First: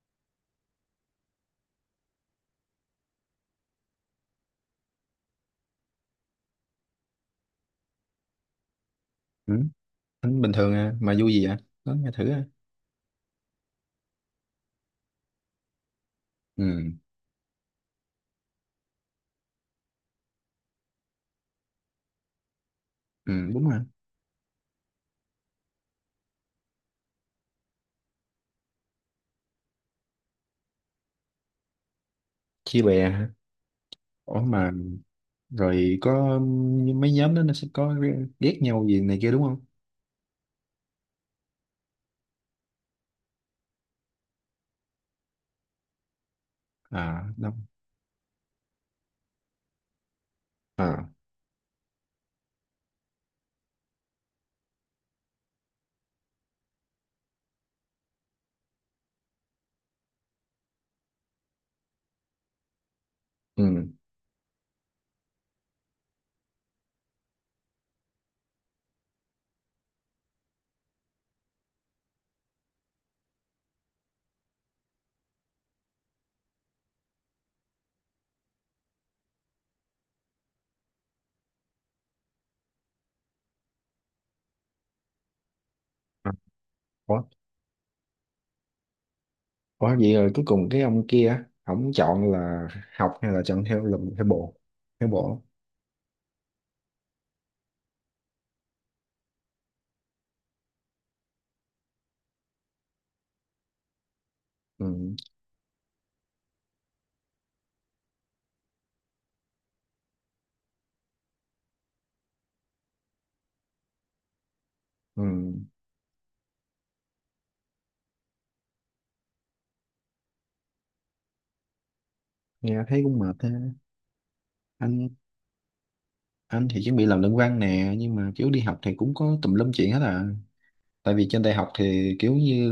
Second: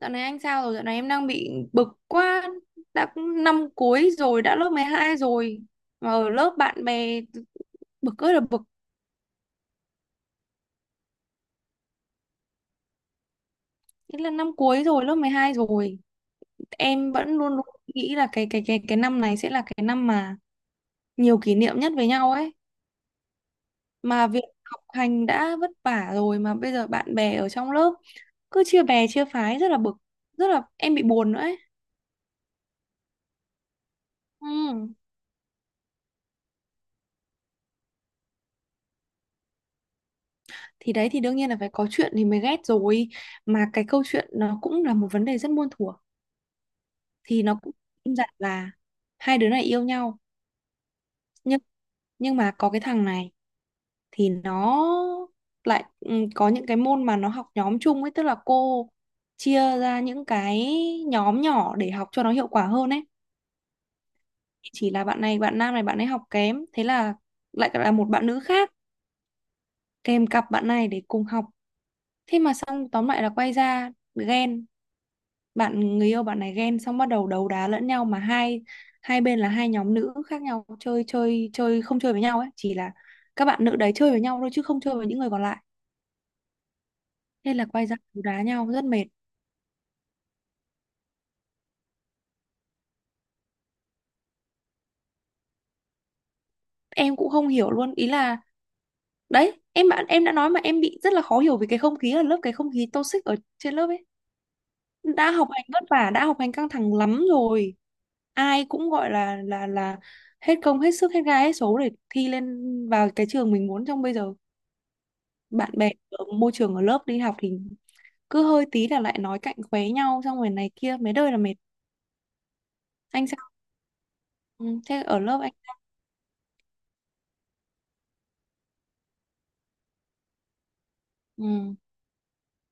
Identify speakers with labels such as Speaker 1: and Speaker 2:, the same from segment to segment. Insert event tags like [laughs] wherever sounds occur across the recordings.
Speaker 1: Dạo này anh sao rồi? Dạo này em đang bị bực quá. Đã cũng năm cuối rồi, đã lớp 12 rồi. Mà ở lớp bạn bè bực ơi là bực.
Speaker 2: Ừ, tính bình thường à, mà vui gì vậy? Nói nghe thử à.
Speaker 1: Thế là năm cuối rồi, lớp 12 rồi.
Speaker 2: Ừ,
Speaker 1: Em vẫn luôn luôn nghĩ là cái năm này sẽ là cái năm mà nhiều kỷ niệm nhất với nhau ấy.
Speaker 2: ừ, đúng rồi.
Speaker 1: Mà việc học hành đã vất vả rồi mà bây giờ bạn bè ở trong lớp cứ chia bè chia phái rất là bực, rất là em bị buồn nữa ấy.
Speaker 2: Chia bè hả? Ủa mà
Speaker 1: Ừ.
Speaker 2: rồi có mấy nhóm đó nó sẽ có ghét nhau gì này kia đúng không?
Speaker 1: Thì đấy thì đương nhiên là phải có chuyện thì mới ghét rồi. Mà cái câu chuyện nó cũng là một vấn đề rất muôn thuở,
Speaker 2: À,
Speaker 1: thì nó
Speaker 2: đúng.
Speaker 1: cũng im dặt là hai đứa này yêu nhau,
Speaker 2: À
Speaker 1: nhưng nhưng mà có cái thằng này thì nó lại có những cái môn mà nó học nhóm chung ấy, tức là cô chia ra những cái nhóm nhỏ để học cho nó hiệu quả hơn ấy,
Speaker 2: ừ
Speaker 1: chỉ là bạn này bạn nam này bạn ấy học kém, thế là lại là một bạn nữ khác kèm cặp bạn này để cùng học. Thế mà xong tóm lại là quay ra ghen, bạn người yêu bạn này ghen xong bắt đầu đấu đá lẫn nhau, mà hai hai bên là hai nhóm nữ khác nhau, chơi chơi chơi không chơi với nhau ấy, chỉ là các bạn nữ đấy chơi với nhau thôi chứ không chơi với những người còn lại,
Speaker 2: À, ủa
Speaker 1: nên là quay ra đấu đá nhau rất mệt.
Speaker 2: ủa vậy rồi cuối cùng cái ông kia á, ổng chọn là học hay là chọn theo lùm theo bộ. Theo bộ.
Speaker 1: Em cũng không hiểu luôn, ý là đấy em bạn em đã nói mà em bị rất là khó hiểu vì cái không khí ở lớp, cái không khí toxic ở trên lớp ấy,
Speaker 2: Ừ,
Speaker 1: đã học hành vất vả, đã học hành căng thẳng lắm rồi, ai cũng gọi là hết công hết sức hết gai hết số để thi lên vào cái trường mình muốn trong bây giờ,
Speaker 2: ừ,
Speaker 1: bạn bè ở môi trường ở lớp đi học thì cứ hơi tí là lại nói cạnh khóe nhau, xong rồi này kia mấy đời là mệt.
Speaker 2: nghe thấy cũng
Speaker 1: Anh
Speaker 2: mệt
Speaker 1: sao?
Speaker 2: ha.
Speaker 1: Ừ, Thế
Speaker 2: Anh
Speaker 1: ở lớp anh.
Speaker 2: anh thì chuẩn bị làm luận văn nè, nhưng mà kiểu đi học thì cũng có tùm lum chuyện hết à. Tại vì trên đại học
Speaker 1: Ừ,
Speaker 2: thì kiểu như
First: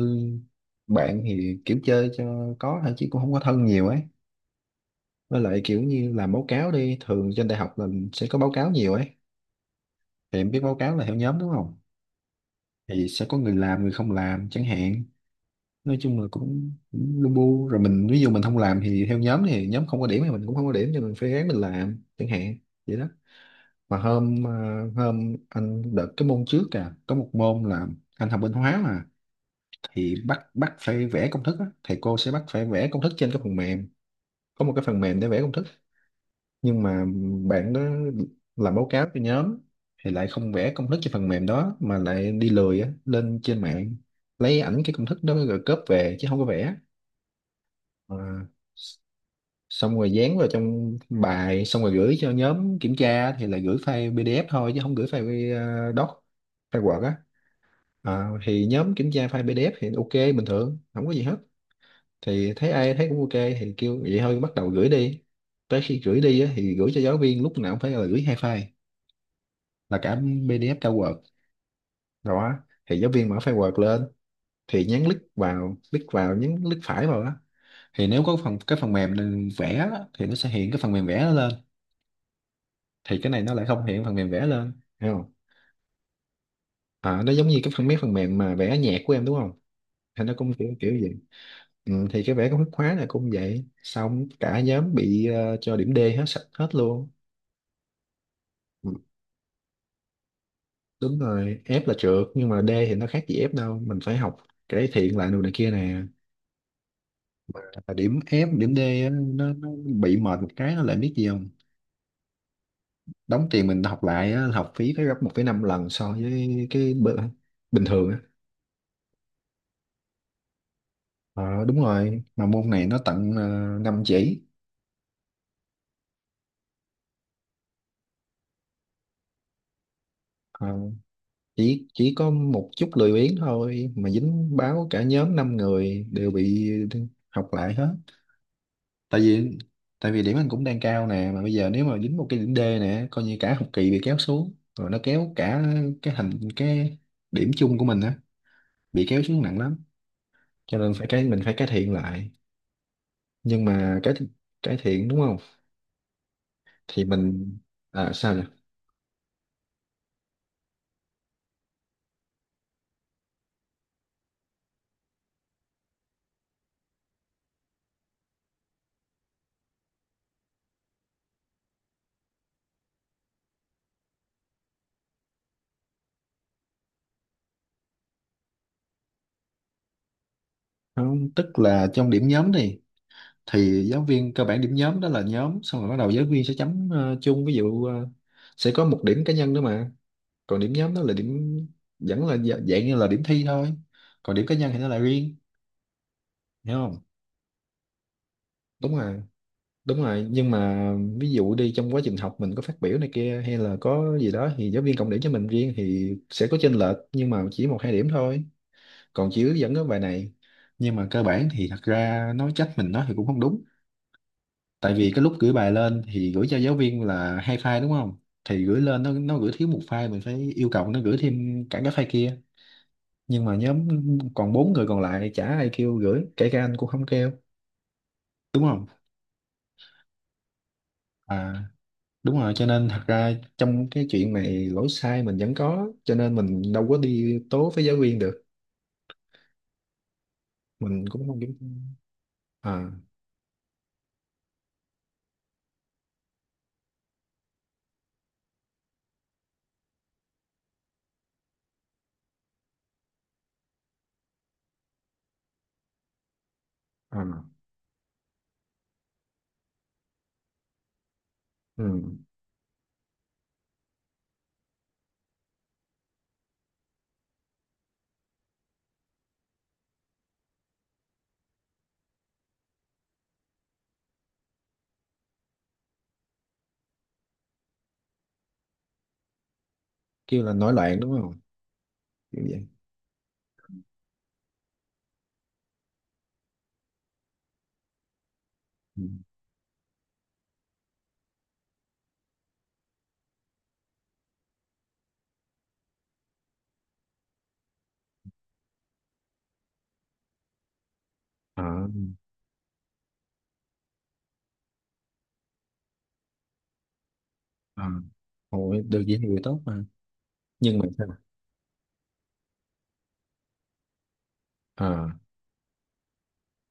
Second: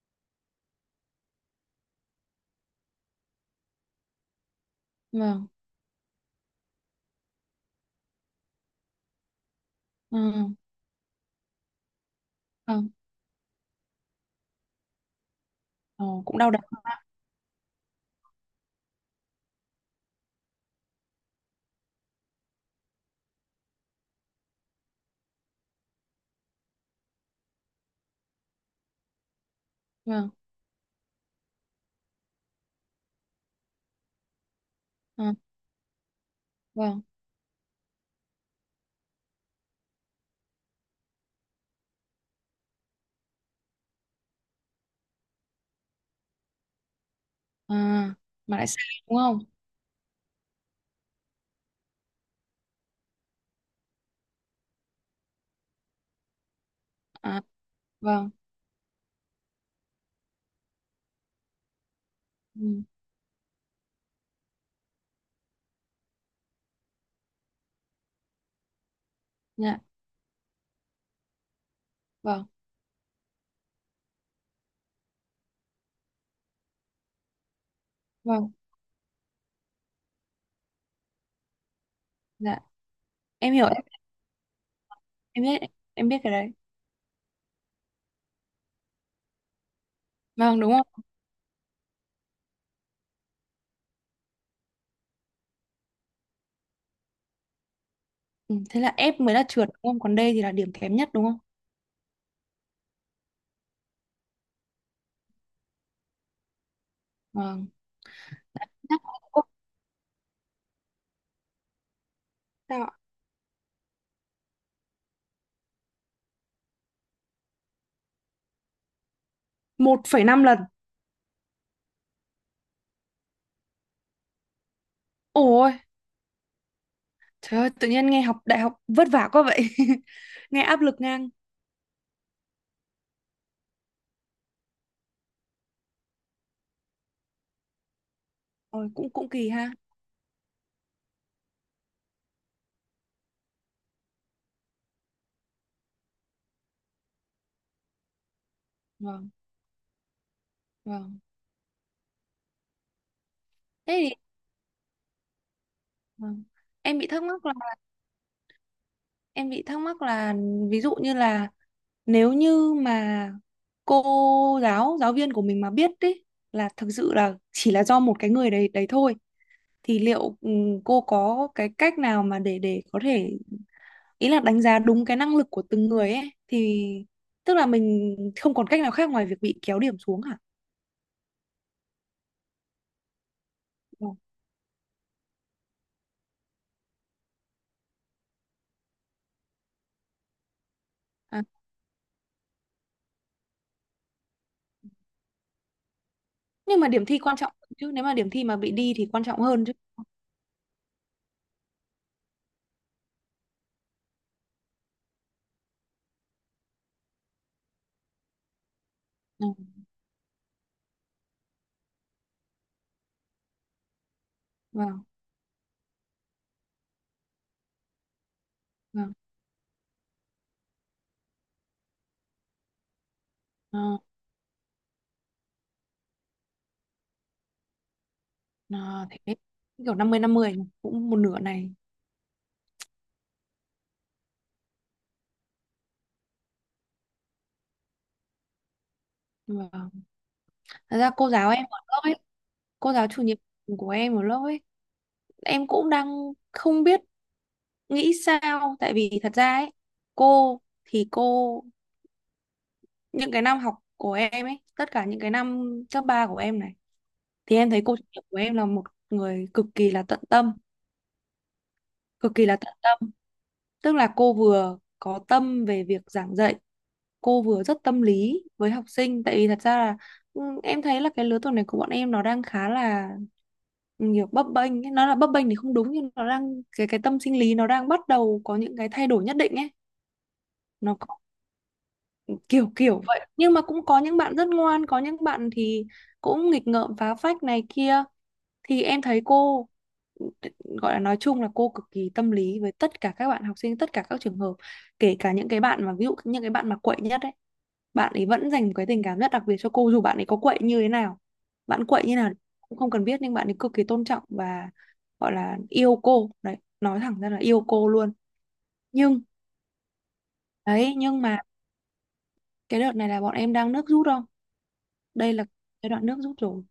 Speaker 2: bạn thì kiểu chơi cho có thôi chứ cũng không có thân nhiều ấy, với
Speaker 1: vâng.
Speaker 2: lại kiểu như làm báo cáo đi, thường trên đại học là sẽ có báo cáo nhiều ấy, thì em
Speaker 1: Ừ,
Speaker 2: biết báo cáo là theo nhóm đúng không,
Speaker 1: vâng.
Speaker 2: thì sẽ có người làm người không làm chẳng hạn. Nói
Speaker 1: Ờ,
Speaker 2: chung là
Speaker 1: cũng đau đầu.
Speaker 2: cũng, cũng lu bu rồi, mình ví dụ mình không làm thì theo nhóm thì nhóm không có điểm thì mình cũng không có điểm, cho mình phải ráng mình làm chẳng hạn, vậy đó. Mà hôm anh đợt cái môn trước à, có một môn là anh học bên hóa mà, thì
Speaker 1: Vâng.
Speaker 2: bắt bắt phải vẽ công thức á. Thầy cô sẽ bắt phải vẽ công thức trên cái phần mềm, có một cái phần mềm
Speaker 1: Ờ,
Speaker 2: để vẽ công thức, nhưng
Speaker 1: vâng.
Speaker 2: mà bạn đó làm báo cáo cho nhóm thì lại không vẽ công thức trên phần mềm đó mà lại đi lười á, lên trên mạng lấy ảnh cái công thức đó rồi cóp về chứ không có vẽ.
Speaker 1: À,
Speaker 2: Ờ,
Speaker 1: mà lại sai
Speaker 2: s-
Speaker 1: đúng không.
Speaker 2: xong rồi dán vào trong bài xong rồi gửi cho nhóm kiểm tra thì là gửi file PDF thôi chứ không gửi file doc, file Word á.
Speaker 1: À,
Speaker 2: Ờ,
Speaker 1: vâng.
Speaker 2: thì nhóm kiểm tra file PDF thì ok bình thường không có gì hết, thì thấy
Speaker 1: Ừ,
Speaker 2: ai thấy cũng ok thì kêu vậy thôi, bắt đầu gửi đi. Tới khi gửi đi á, thì gửi cho giáo viên lúc nào cũng phải là gửi hai file,
Speaker 1: dạ.
Speaker 2: là cả PDF cả Word
Speaker 1: Vâng,
Speaker 2: đó. Thì giáo viên mở file Word lên, thì nhấn click vào, click vào, nhấn click phải vào á, thì nếu có
Speaker 1: vâng.
Speaker 2: phần cái phần mềm vẽ á, thì nó sẽ hiện cái phần mềm vẽ nó lên,
Speaker 1: Dạ
Speaker 2: thì cái này nó
Speaker 1: em
Speaker 2: lại
Speaker 1: hiểu. em
Speaker 2: không hiện phần mềm vẽ lên, hiểu không?
Speaker 1: em biết, em biết cái đấy.
Speaker 2: À, nó giống như cái phần mấy phần mềm mà vẽ nhạc của em đúng không, thì nó cũng
Speaker 1: Vâng,
Speaker 2: kiểu
Speaker 1: đúng
Speaker 2: kiểu
Speaker 1: không.
Speaker 2: vậy. Ừ, thì cái vẽ công thức khóa này cũng vậy, xong cả nhóm bị cho điểm D hết sạch hết luôn.
Speaker 1: Ừ, thế là F mới là trượt đúng không, còn D thì là điểm kém nhất
Speaker 2: Đúng
Speaker 1: đúng không.
Speaker 2: rồi, F là trượt nhưng mà D thì nó khác gì F đâu, mình phải học cải thiện lại đồ này kia nè.
Speaker 1: Vâng,
Speaker 2: Là điểm F điểm D
Speaker 1: chắc
Speaker 2: á,
Speaker 1: cũng không.
Speaker 2: nó bị mệt một cái, nó lại biết gì không,
Speaker 1: Sao ạ?
Speaker 2: đóng tiền mình học lại á, học phí phải gấp 1,5 lần so với cái bình thường á.
Speaker 1: 1,5 lần.
Speaker 2: Ờ, đúng rồi, mà môn này nó tận 5 chỉ.
Speaker 1: Ôi Trời ơi, tự nhiên nghe học đại học vất vả quá vậy. [laughs] Nghe
Speaker 2: Ờ,
Speaker 1: áp lực ngang.
Speaker 2: chỉ có một chút lười biếng thôi mà dính báo cả nhóm 5 người đều bị học lại hết.
Speaker 1: Ôi, cũng
Speaker 2: tại
Speaker 1: cũng kỳ
Speaker 2: vì
Speaker 1: ha.
Speaker 2: tại vì điểm anh cũng đang cao nè, mà bây giờ nếu mà dính một cái điểm D nè coi như cả học kỳ bị kéo xuống, rồi nó kéo cả cái thành cái điểm chung của mình á, bị kéo
Speaker 1: Vâng,
Speaker 2: xuống nặng lắm, cho nên phải
Speaker 1: vâng.
Speaker 2: cái mình phải cải thiện lại. Nhưng
Speaker 1: Thế
Speaker 2: mà cái
Speaker 1: thì,
Speaker 2: cải thiện đúng không,
Speaker 1: vâng. Em
Speaker 2: thì
Speaker 1: bị thắc mắc là
Speaker 2: mình à, sao nhỉ.
Speaker 1: Em bị thắc mắc là, ví dụ như là, nếu như mà cô giáo, giáo viên của mình mà biết đấy là thực sự là chỉ là do một cái người đấy đấy thôi, thì liệu cô có cái cách nào mà để có thể, ý là đánh giá đúng cái năng lực của từng người ấy thì, tức là mình không còn cách nào khác ngoài việc bị kéo điểm xuống hả?
Speaker 2: Không, tức là trong điểm nhóm đi, thì giáo
Speaker 1: Vâng.
Speaker 2: viên cơ bản điểm nhóm đó là nhóm, xong rồi bắt đầu giáo viên sẽ chấm chung, ví dụ sẽ có một điểm cá nhân nữa, mà còn điểm nhóm đó là
Speaker 1: À.
Speaker 2: điểm vẫn là dạng như là điểm thi thôi, còn điểm cá nhân thì nó là riêng, hiểu
Speaker 1: Nhưng mà
Speaker 2: không?
Speaker 1: điểm thi quan trọng hơn chứ, nếu mà điểm thi mà bị đi
Speaker 2: đúng
Speaker 1: thì
Speaker 2: rồi
Speaker 1: quan trọng hơn chứ.
Speaker 2: đúng rồi nhưng mà ví dụ đi trong quá trình học mình có phát biểu này kia hay là có gì đó thì giáo viên cộng điểm cho mình riêng, thì sẽ có chênh lệch nhưng mà chỉ một hai điểm thôi, còn chỉ
Speaker 1: Ừ,
Speaker 2: hướng dẫn cái bài này. Nhưng mà cơ bản thì thật ra nói trách mình nó thì cũng không đúng, tại
Speaker 1: vâng,
Speaker 2: vì cái lúc gửi bài lên thì gửi cho giáo viên là hai file đúng không, thì gửi lên nó
Speaker 1: vâng.
Speaker 2: nó gửi thiếu một file, mình phải yêu cầu nó gửi thêm cả cái file kia. Nhưng mà nhóm
Speaker 1: Ờ,
Speaker 2: còn bốn người còn lại chả ai kêu gửi, kể cả anh cũng không kêu, đúng
Speaker 1: ờ,
Speaker 2: không.
Speaker 1: thế kiểu 50 50 nhỉ, cũng một nửa
Speaker 2: À
Speaker 1: này.
Speaker 2: đúng rồi, cho nên thật ra trong cái chuyện này lỗi sai mình vẫn có, cho nên mình đâu có đi tố với giáo viên được.
Speaker 1: Vâng. Thật
Speaker 2: Mình
Speaker 1: ra
Speaker 2: cũng
Speaker 1: cô
Speaker 2: không
Speaker 1: giáo
Speaker 2: kiểm.
Speaker 1: em ở lớp ấy,
Speaker 2: À
Speaker 1: cô giáo chủ nhiệm của em ở lớp ấy, em cũng đang không biết nghĩ sao, tại vì thật ra ấy, cô những cái năm học của em ấy, tất cả những cái năm cấp 3 của em này,
Speaker 2: à
Speaker 1: thì em thấy cô chủ nhiệm của em là một người cực kỳ là tận tâm,
Speaker 2: ừ.
Speaker 1: cực kỳ là tận tâm. Tức là cô vừa có tâm về việc giảng dạy, cô vừa rất tâm lý với học sinh. Tại vì thật ra là em thấy là cái lứa tuổi này của bọn em nó đang khá là nhiều bấp bênh ấy. Nó là bấp bênh thì không đúng nhưng nó đang cái tâm sinh lý nó đang bắt đầu có những cái thay đổi nhất định ấy.
Speaker 2: Kêu là nổi
Speaker 1: Nó
Speaker 2: loạn
Speaker 1: có
Speaker 2: đúng không, kiểu vậy.
Speaker 1: kiểu kiểu vậy. Nhưng mà cũng có những bạn rất ngoan, có những bạn thì cũng nghịch ngợm phá phách này kia, thì em
Speaker 2: Ừ.
Speaker 1: thấy cô gọi là nói chung là cô cực kỳ tâm lý với tất cả các bạn học sinh, tất cả các trường hợp, kể cả những cái bạn mà ví dụ những cái bạn mà quậy nhất ấy, bạn ấy vẫn dành một cái tình cảm rất đặc biệt cho cô dù bạn ấy có quậy như thế nào, bạn
Speaker 2: À
Speaker 1: quậy như nào cũng không cần biết nhưng bạn ấy cực kỳ tôn trọng và gọi là yêu cô đấy, nói thẳng ra là yêu cô
Speaker 2: à.
Speaker 1: luôn.
Speaker 2: Ôi, được vậy
Speaker 1: Nhưng
Speaker 2: thì tốt mà, nhưng mà
Speaker 1: đấy,
Speaker 2: sao.
Speaker 1: nhưng mà cái đợt này là bọn em đang nước rút không,
Speaker 2: À
Speaker 1: đây là giai đoạn nước rút rồi,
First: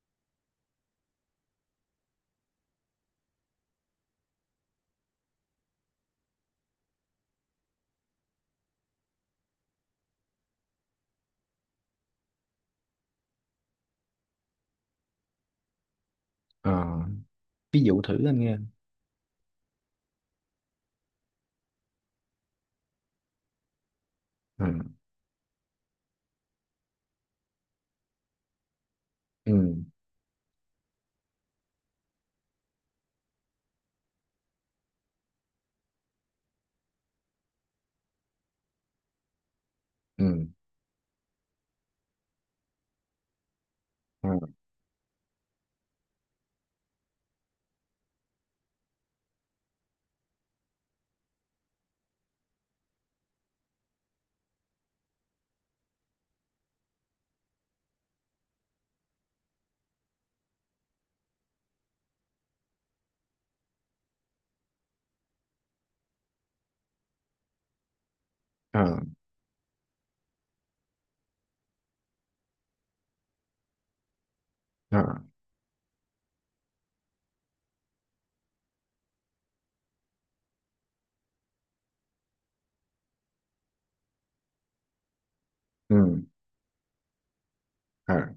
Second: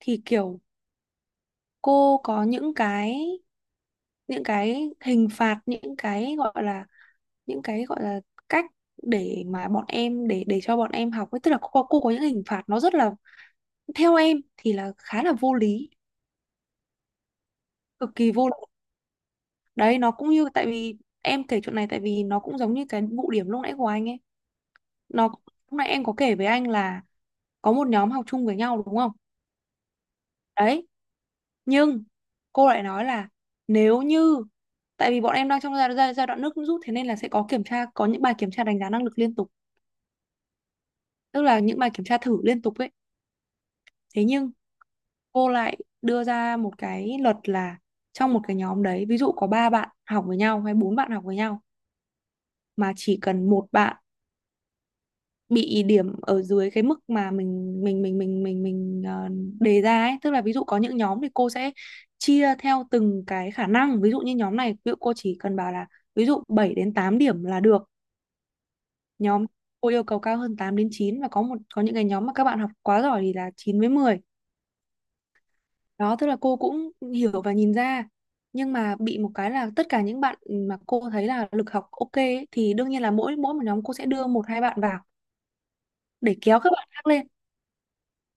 Speaker 1: thì kiểu cô có những cái hình phạt, những cái gọi là cách để mà bọn em, để cho bọn em học ấy, tức là cô có những hình phạt nó rất là, theo em thì là khá là vô lý,
Speaker 2: à ví dụ
Speaker 1: cực
Speaker 2: thử
Speaker 1: kỳ
Speaker 2: anh
Speaker 1: vô lý.
Speaker 2: nghe.
Speaker 1: Đấy, nó cũng như, tại vì em kể chuyện này tại vì nó cũng giống như cái vụ điểm lúc nãy của anh ấy,
Speaker 2: À
Speaker 1: nó lúc nãy em có kể với anh là có một nhóm học chung với nhau đúng không,
Speaker 2: ừ
Speaker 1: đấy, nhưng cô lại nói là, nếu như, tại vì bọn em đang trong giai đoạn nước rút, thế nên là sẽ có kiểm tra, có những bài kiểm tra đánh giá năng lực liên tục,
Speaker 2: ừ
Speaker 1: tức là những bài kiểm tra thử liên tục ấy, thế
Speaker 2: à
Speaker 1: nhưng cô lại đưa ra một cái luật là, trong một cái nhóm đấy ví dụ có ba bạn học với nhau hay bốn bạn học với nhau, mà chỉ cần một bạn bị điểm ở dưới cái mức mà mình đề ra ấy, tức là ví dụ có những nhóm thì cô sẽ chia theo từng cái khả năng, ví dụ như nhóm này ví dụ cô chỉ cần bảo là ví dụ 7 đến 8 điểm là được,
Speaker 2: à
Speaker 1: nhóm cô yêu cầu cao hơn 8 đến chín, và có những cái nhóm mà các bạn học quá giỏi thì là 9 với mười.
Speaker 2: à
Speaker 1: Đó, tức là cô cũng hiểu và nhìn ra. Nhưng mà bị một cái là tất cả những bạn mà cô thấy là lực học ok ấy, thì đương nhiên là mỗi mỗi một nhóm cô sẽ đưa một hai bạn vào
Speaker 2: ừ
Speaker 1: để kéo các bạn khác lên.
Speaker 2: à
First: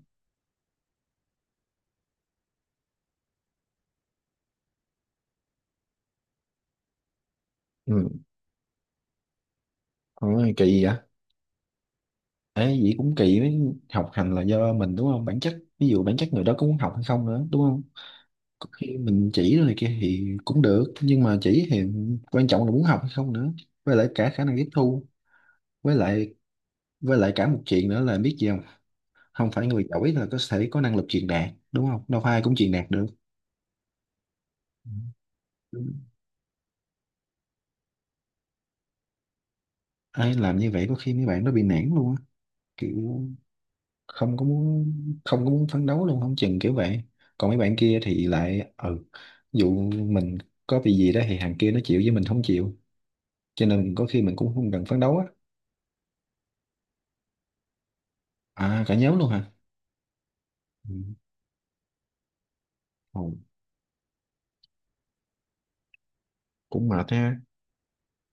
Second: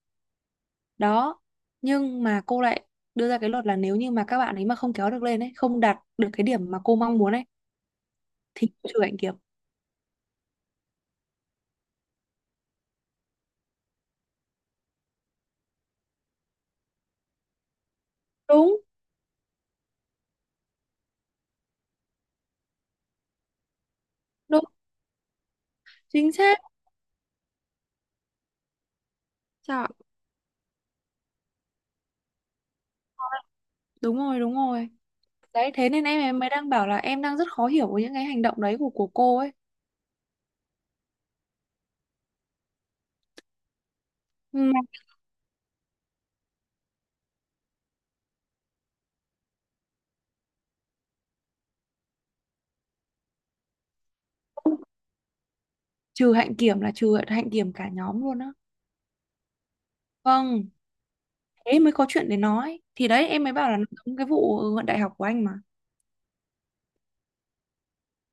Speaker 1: Đó. Nhưng mà cô lại đưa ra cái luật là, nếu như mà các bạn ấy mà không kéo được lên ấy, không đạt được cái điểm mà cô mong muốn ấy,
Speaker 2: ừ.
Speaker 1: thì cô trừ hạnh kiểm.
Speaker 2: Ôi, kỳ vậy. Ê, vậy cũng kỳ với, học hành là do mình đúng không? Bản chất, ví dụ bản chất người đó có muốn học hay không nữa, đúng không? Có
Speaker 1: Đúng,
Speaker 2: khi mình chỉ rồi kia thì cũng được, nhưng mà chỉ thì quan trọng là muốn học hay không nữa. Với lại cả khả năng
Speaker 1: đúng,
Speaker 2: tiếp thu, với
Speaker 1: chính
Speaker 2: lại
Speaker 1: xác.
Speaker 2: với lại cả một chuyện nữa là biết gì không? Không phải người
Speaker 1: Trời,
Speaker 2: giỏi là có thể có năng lực truyền đạt, đúng không? Đâu phải ai cũng truyền đạt được.
Speaker 1: đúng rồi, đúng rồi. Đấy,
Speaker 2: Ừ.
Speaker 1: thế nên em mới đang bảo là em đang rất khó hiểu với những cái hành động đấy của cô ấy.
Speaker 2: Ai làm như vậy có khi mấy bạn nó bị nản luôn á, kiểu không có
Speaker 1: Mà
Speaker 2: muốn, không có muốn phấn đấu luôn không chừng kiểu vậy. Còn mấy bạn kia thì lại ừ, dụ mình có bị gì đó thì thằng kia nó chịu với mình không chịu, cho nên có khi mình cũng không cần phấn đấu á.
Speaker 1: trừ hạnh kiểm là trừ hạnh kiểm cả nhóm luôn á.
Speaker 2: À cả nhóm luôn hả.
Speaker 1: Vâng.
Speaker 2: Ừ.
Speaker 1: Thế mới có chuyện để nói, thì đấy
Speaker 2: Ồ,
Speaker 1: em mới bảo là nó giống cái vụ luận đại học của anh mà.
Speaker 2: cũng mệt ha.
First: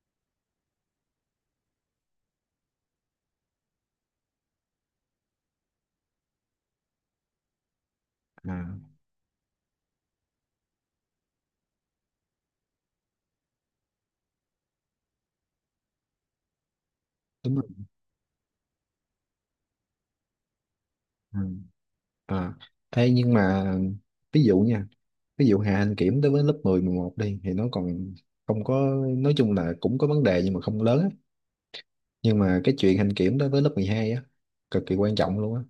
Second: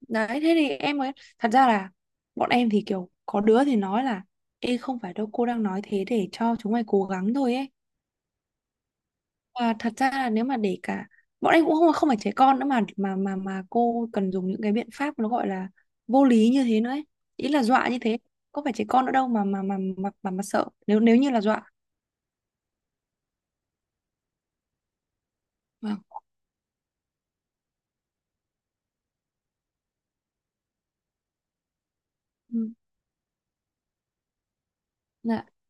Speaker 1: Đấy, thế thì em mới, thật ra là, bọn em thì kiểu có đứa thì nói là ê không phải đâu, cô đang nói thế để cho chúng mày cố gắng thôi ấy,
Speaker 2: À
Speaker 1: và thật ra là nếu mà để cả bọn em cũng không không phải trẻ con nữa mà cô cần dùng những cái biện pháp nó gọi là vô lý như thế nữa ấy, ý
Speaker 2: đúng
Speaker 1: là
Speaker 2: rồi.
Speaker 1: dọa như thế, có phải trẻ con nữa đâu mà sợ, nếu nếu như
Speaker 2: Ừ.
Speaker 1: là dọa.
Speaker 2: À. Ê, nhưng mà ví dụ nha, ví dụ hạ hành
Speaker 1: Vâng.
Speaker 2: kiểm đối với lớp 10, 11 đi thì nó còn không có, nói chung là cũng có vấn đề nhưng mà không lớn á, nhưng mà
Speaker 1: Ừ.
Speaker 2: cái chuyện hành kiểm đối với lớp 12 á, cực kỳ quan trọng
Speaker 1: Dạ.
Speaker 2: luôn á.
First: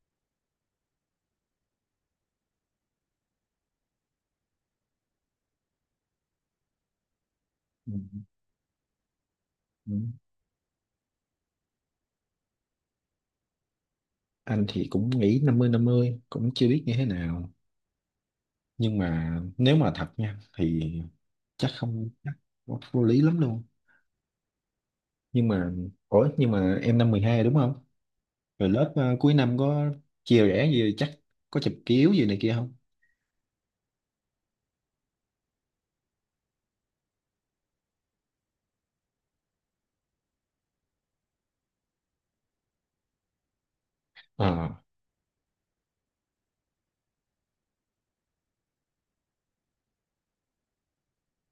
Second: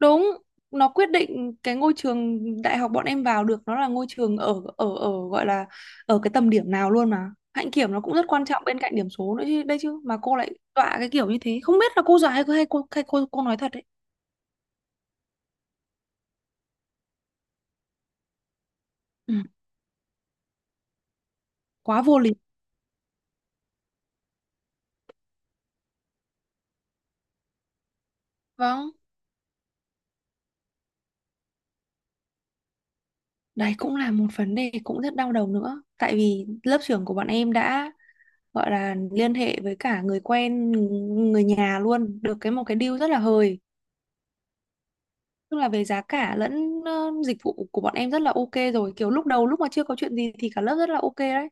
Speaker 1: Đúng, nó quyết định cái ngôi trường đại học bọn em vào được nó là ngôi trường ở ở ở gọi là ở cái tầm điểm nào luôn mà. Hạnh
Speaker 2: Ừ.
Speaker 1: kiểm nó cũng rất quan trọng bên cạnh điểm số nữa chứ, đây
Speaker 2: Ừ.
Speaker 1: chứ mà cô lại dọa cái kiểu như thế, không biết là cô dọa hay, hay cô nói thật đấy.
Speaker 2: Anh thì cũng nghĩ 50-50 cũng chưa biết như thế nào, nhưng
Speaker 1: Ừ,
Speaker 2: mà nếu mà thật nha thì chắc
Speaker 1: quá
Speaker 2: không
Speaker 1: vô
Speaker 2: chắc
Speaker 1: lý.
Speaker 2: vô vô lý lắm luôn, nhưng mà ủa nhưng mà em năm 12 đúng không, rồi lớp
Speaker 1: Vâng,
Speaker 2: cuối năm có chia rẽ gì chắc, có chụp kiếu gì này kia không.
Speaker 1: đấy cũng là một vấn đề cũng rất đau đầu nữa, tại vì lớp trưởng của bọn em đã gọi là liên hệ với cả người quen, người nhà luôn, được cái một cái deal rất là hời.
Speaker 2: Ờ
Speaker 1: Tức là về giá cả lẫn dịch vụ của bọn em rất là ok rồi. Kiểu lúc đầu lúc mà chưa có chuyện gì thì cả lớp rất là ok đấy.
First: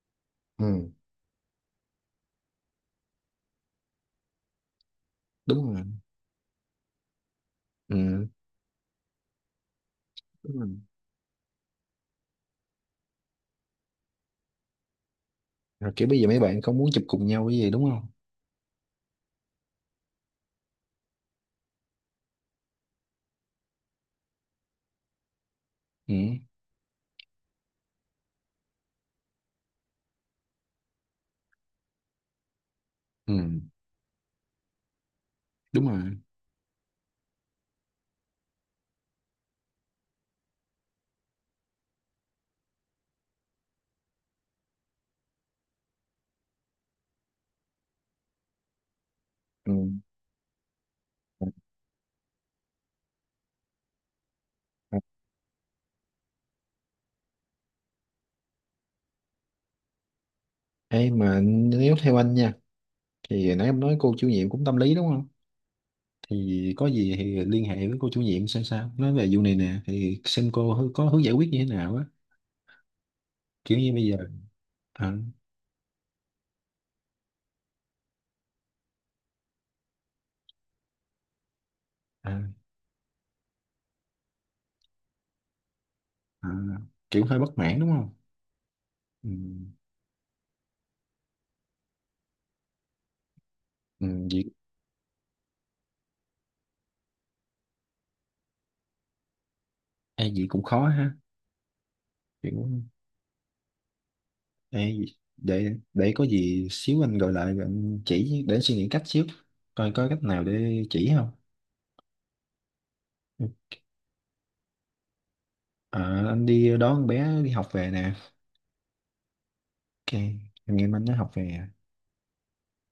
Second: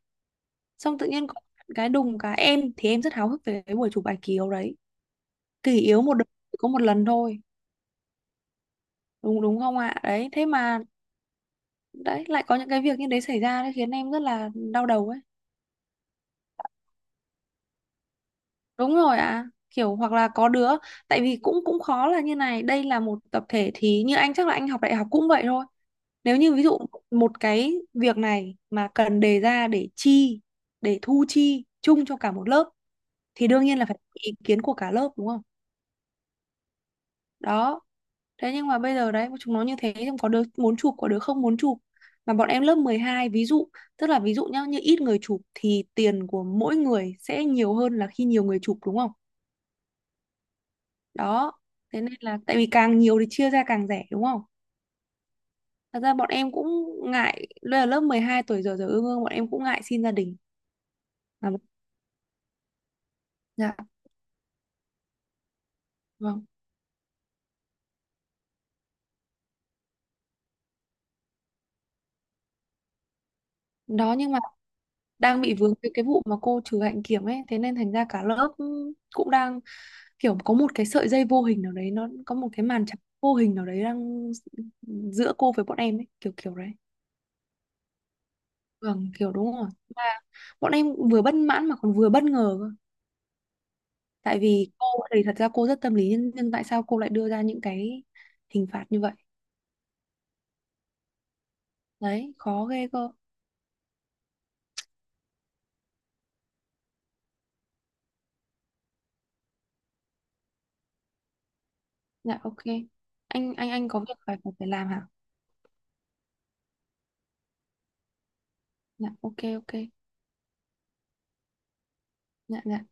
Speaker 2: ừ
Speaker 1: Xong tự nhiên có cái đùng cái, em thì em rất háo hức về cái buổi chụp bài kỳ yếu đấy,
Speaker 2: đúng
Speaker 1: kỳ
Speaker 2: rồi
Speaker 1: yếu một đời chỉ có một lần thôi.
Speaker 2: ừ
Speaker 1: Đúng đúng không ạ? Đấy, thế
Speaker 2: đúng rồi,
Speaker 1: mà đấy lại có những cái việc như đấy xảy ra đấy khiến em rất là đau đầu ấy.
Speaker 2: rồi kiểu bây giờ mấy bạn không muốn chụp cùng nhau cái gì đúng không.
Speaker 1: Đúng rồi ạ. Kiểu hoặc là có đứa, tại vì cũng cũng khó là như này, đây là một tập thể thì như anh chắc là anh học đại học cũng vậy thôi.
Speaker 2: Ừ
Speaker 1: Nếu như ví dụ một cái việc này mà cần đề ra để chi, để thu chi chung cho cả một lớp
Speaker 2: ừ
Speaker 1: thì đương nhiên là phải có ý kiến của cả lớp đúng không?
Speaker 2: đúng rồi
Speaker 1: Đó. Thế nhưng mà bây giờ đấy chúng nó như thế, nhưng có đứa muốn chụp có đứa không muốn chụp, mà bọn em lớp 12 ví dụ, tức là ví dụ nhá, như ít người chụp thì tiền của mỗi người sẽ nhiều hơn là khi nhiều người chụp đúng không?
Speaker 2: ừ.
Speaker 1: Đó. Thế nên là tại vì càng nhiều thì chia ra càng rẻ đúng không? Thật ra bọn em cũng ngại, đây là lớp 12 tuổi giờ, ương ương bọn em cũng ngại xin gia đình.
Speaker 2: Ê mà nếu theo anh nha, thì nãy
Speaker 1: Dạ.
Speaker 2: em nói cô chủ nhiệm cũng tâm lý đúng không,
Speaker 1: Vâng.
Speaker 2: thì có gì thì liên hệ với cô chủ nhiệm xem sao, nói về vụ này nè, thì xem cô có hướng giải quyết như thế nào á, kiểu như bây
Speaker 1: Đó
Speaker 2: giờ.
Speaker 1: nhưng mà
Speaker 2: À,
Speaker 1: đang bị vướng cái vụ mà cô trừ hạnh kiểm ấy, thế nên thành ra cả lớp cũng đang kiểu có một cái sợi dây vô hình nào đấy, nó
Speaker 2: à,
Speaker 1: có một cái màn trắng vô hình nào đấy đang giữa cô với bọn em ấy, kiểu
Speaker 2: à,
Speaker 1: kiểu đấy.
Speaker 2: kiểu hơi bất mãn đúng không.
Speaker 1: Vâng,
Speaker 2: Ừ,
Speaker 1: kiểu đúng rồi. Mà bọn em vừa bất mãn mà còn vừa bất ngờ cơ.
Speaker 2: ừ,
Speaker 1: Tại
Speaker 2: gì.
Speaker 1: vì cô thì thật ra cô rất tâm lý nhưng tại sao cô lại đưa ra những cái hình phạt như vậy?
Speaker 2: Ai gì cũng khó ha,
Speaker 1: Đấy, khó
Speaker 2: kiểu
Speaker 1: ghê cơ.
Speaker 2: ai để có gì xíu anh gọi lại rồi anh chỉ, để anh suy nghĩ cách xíu coi có cách nào để chỉ không.
Speaker 1: Dạ ok.
Speaker 2: Ừ,
Speaker 1: Anh có việc phải phải phải làm hả?
Speaker 2: à, anh đi đón con bé đi học về nè.
Speaker 1: Dạ ok ok.
Speaker 2: Ok, anh em anh nó học về à.
Speaker 1: Dạ dạ.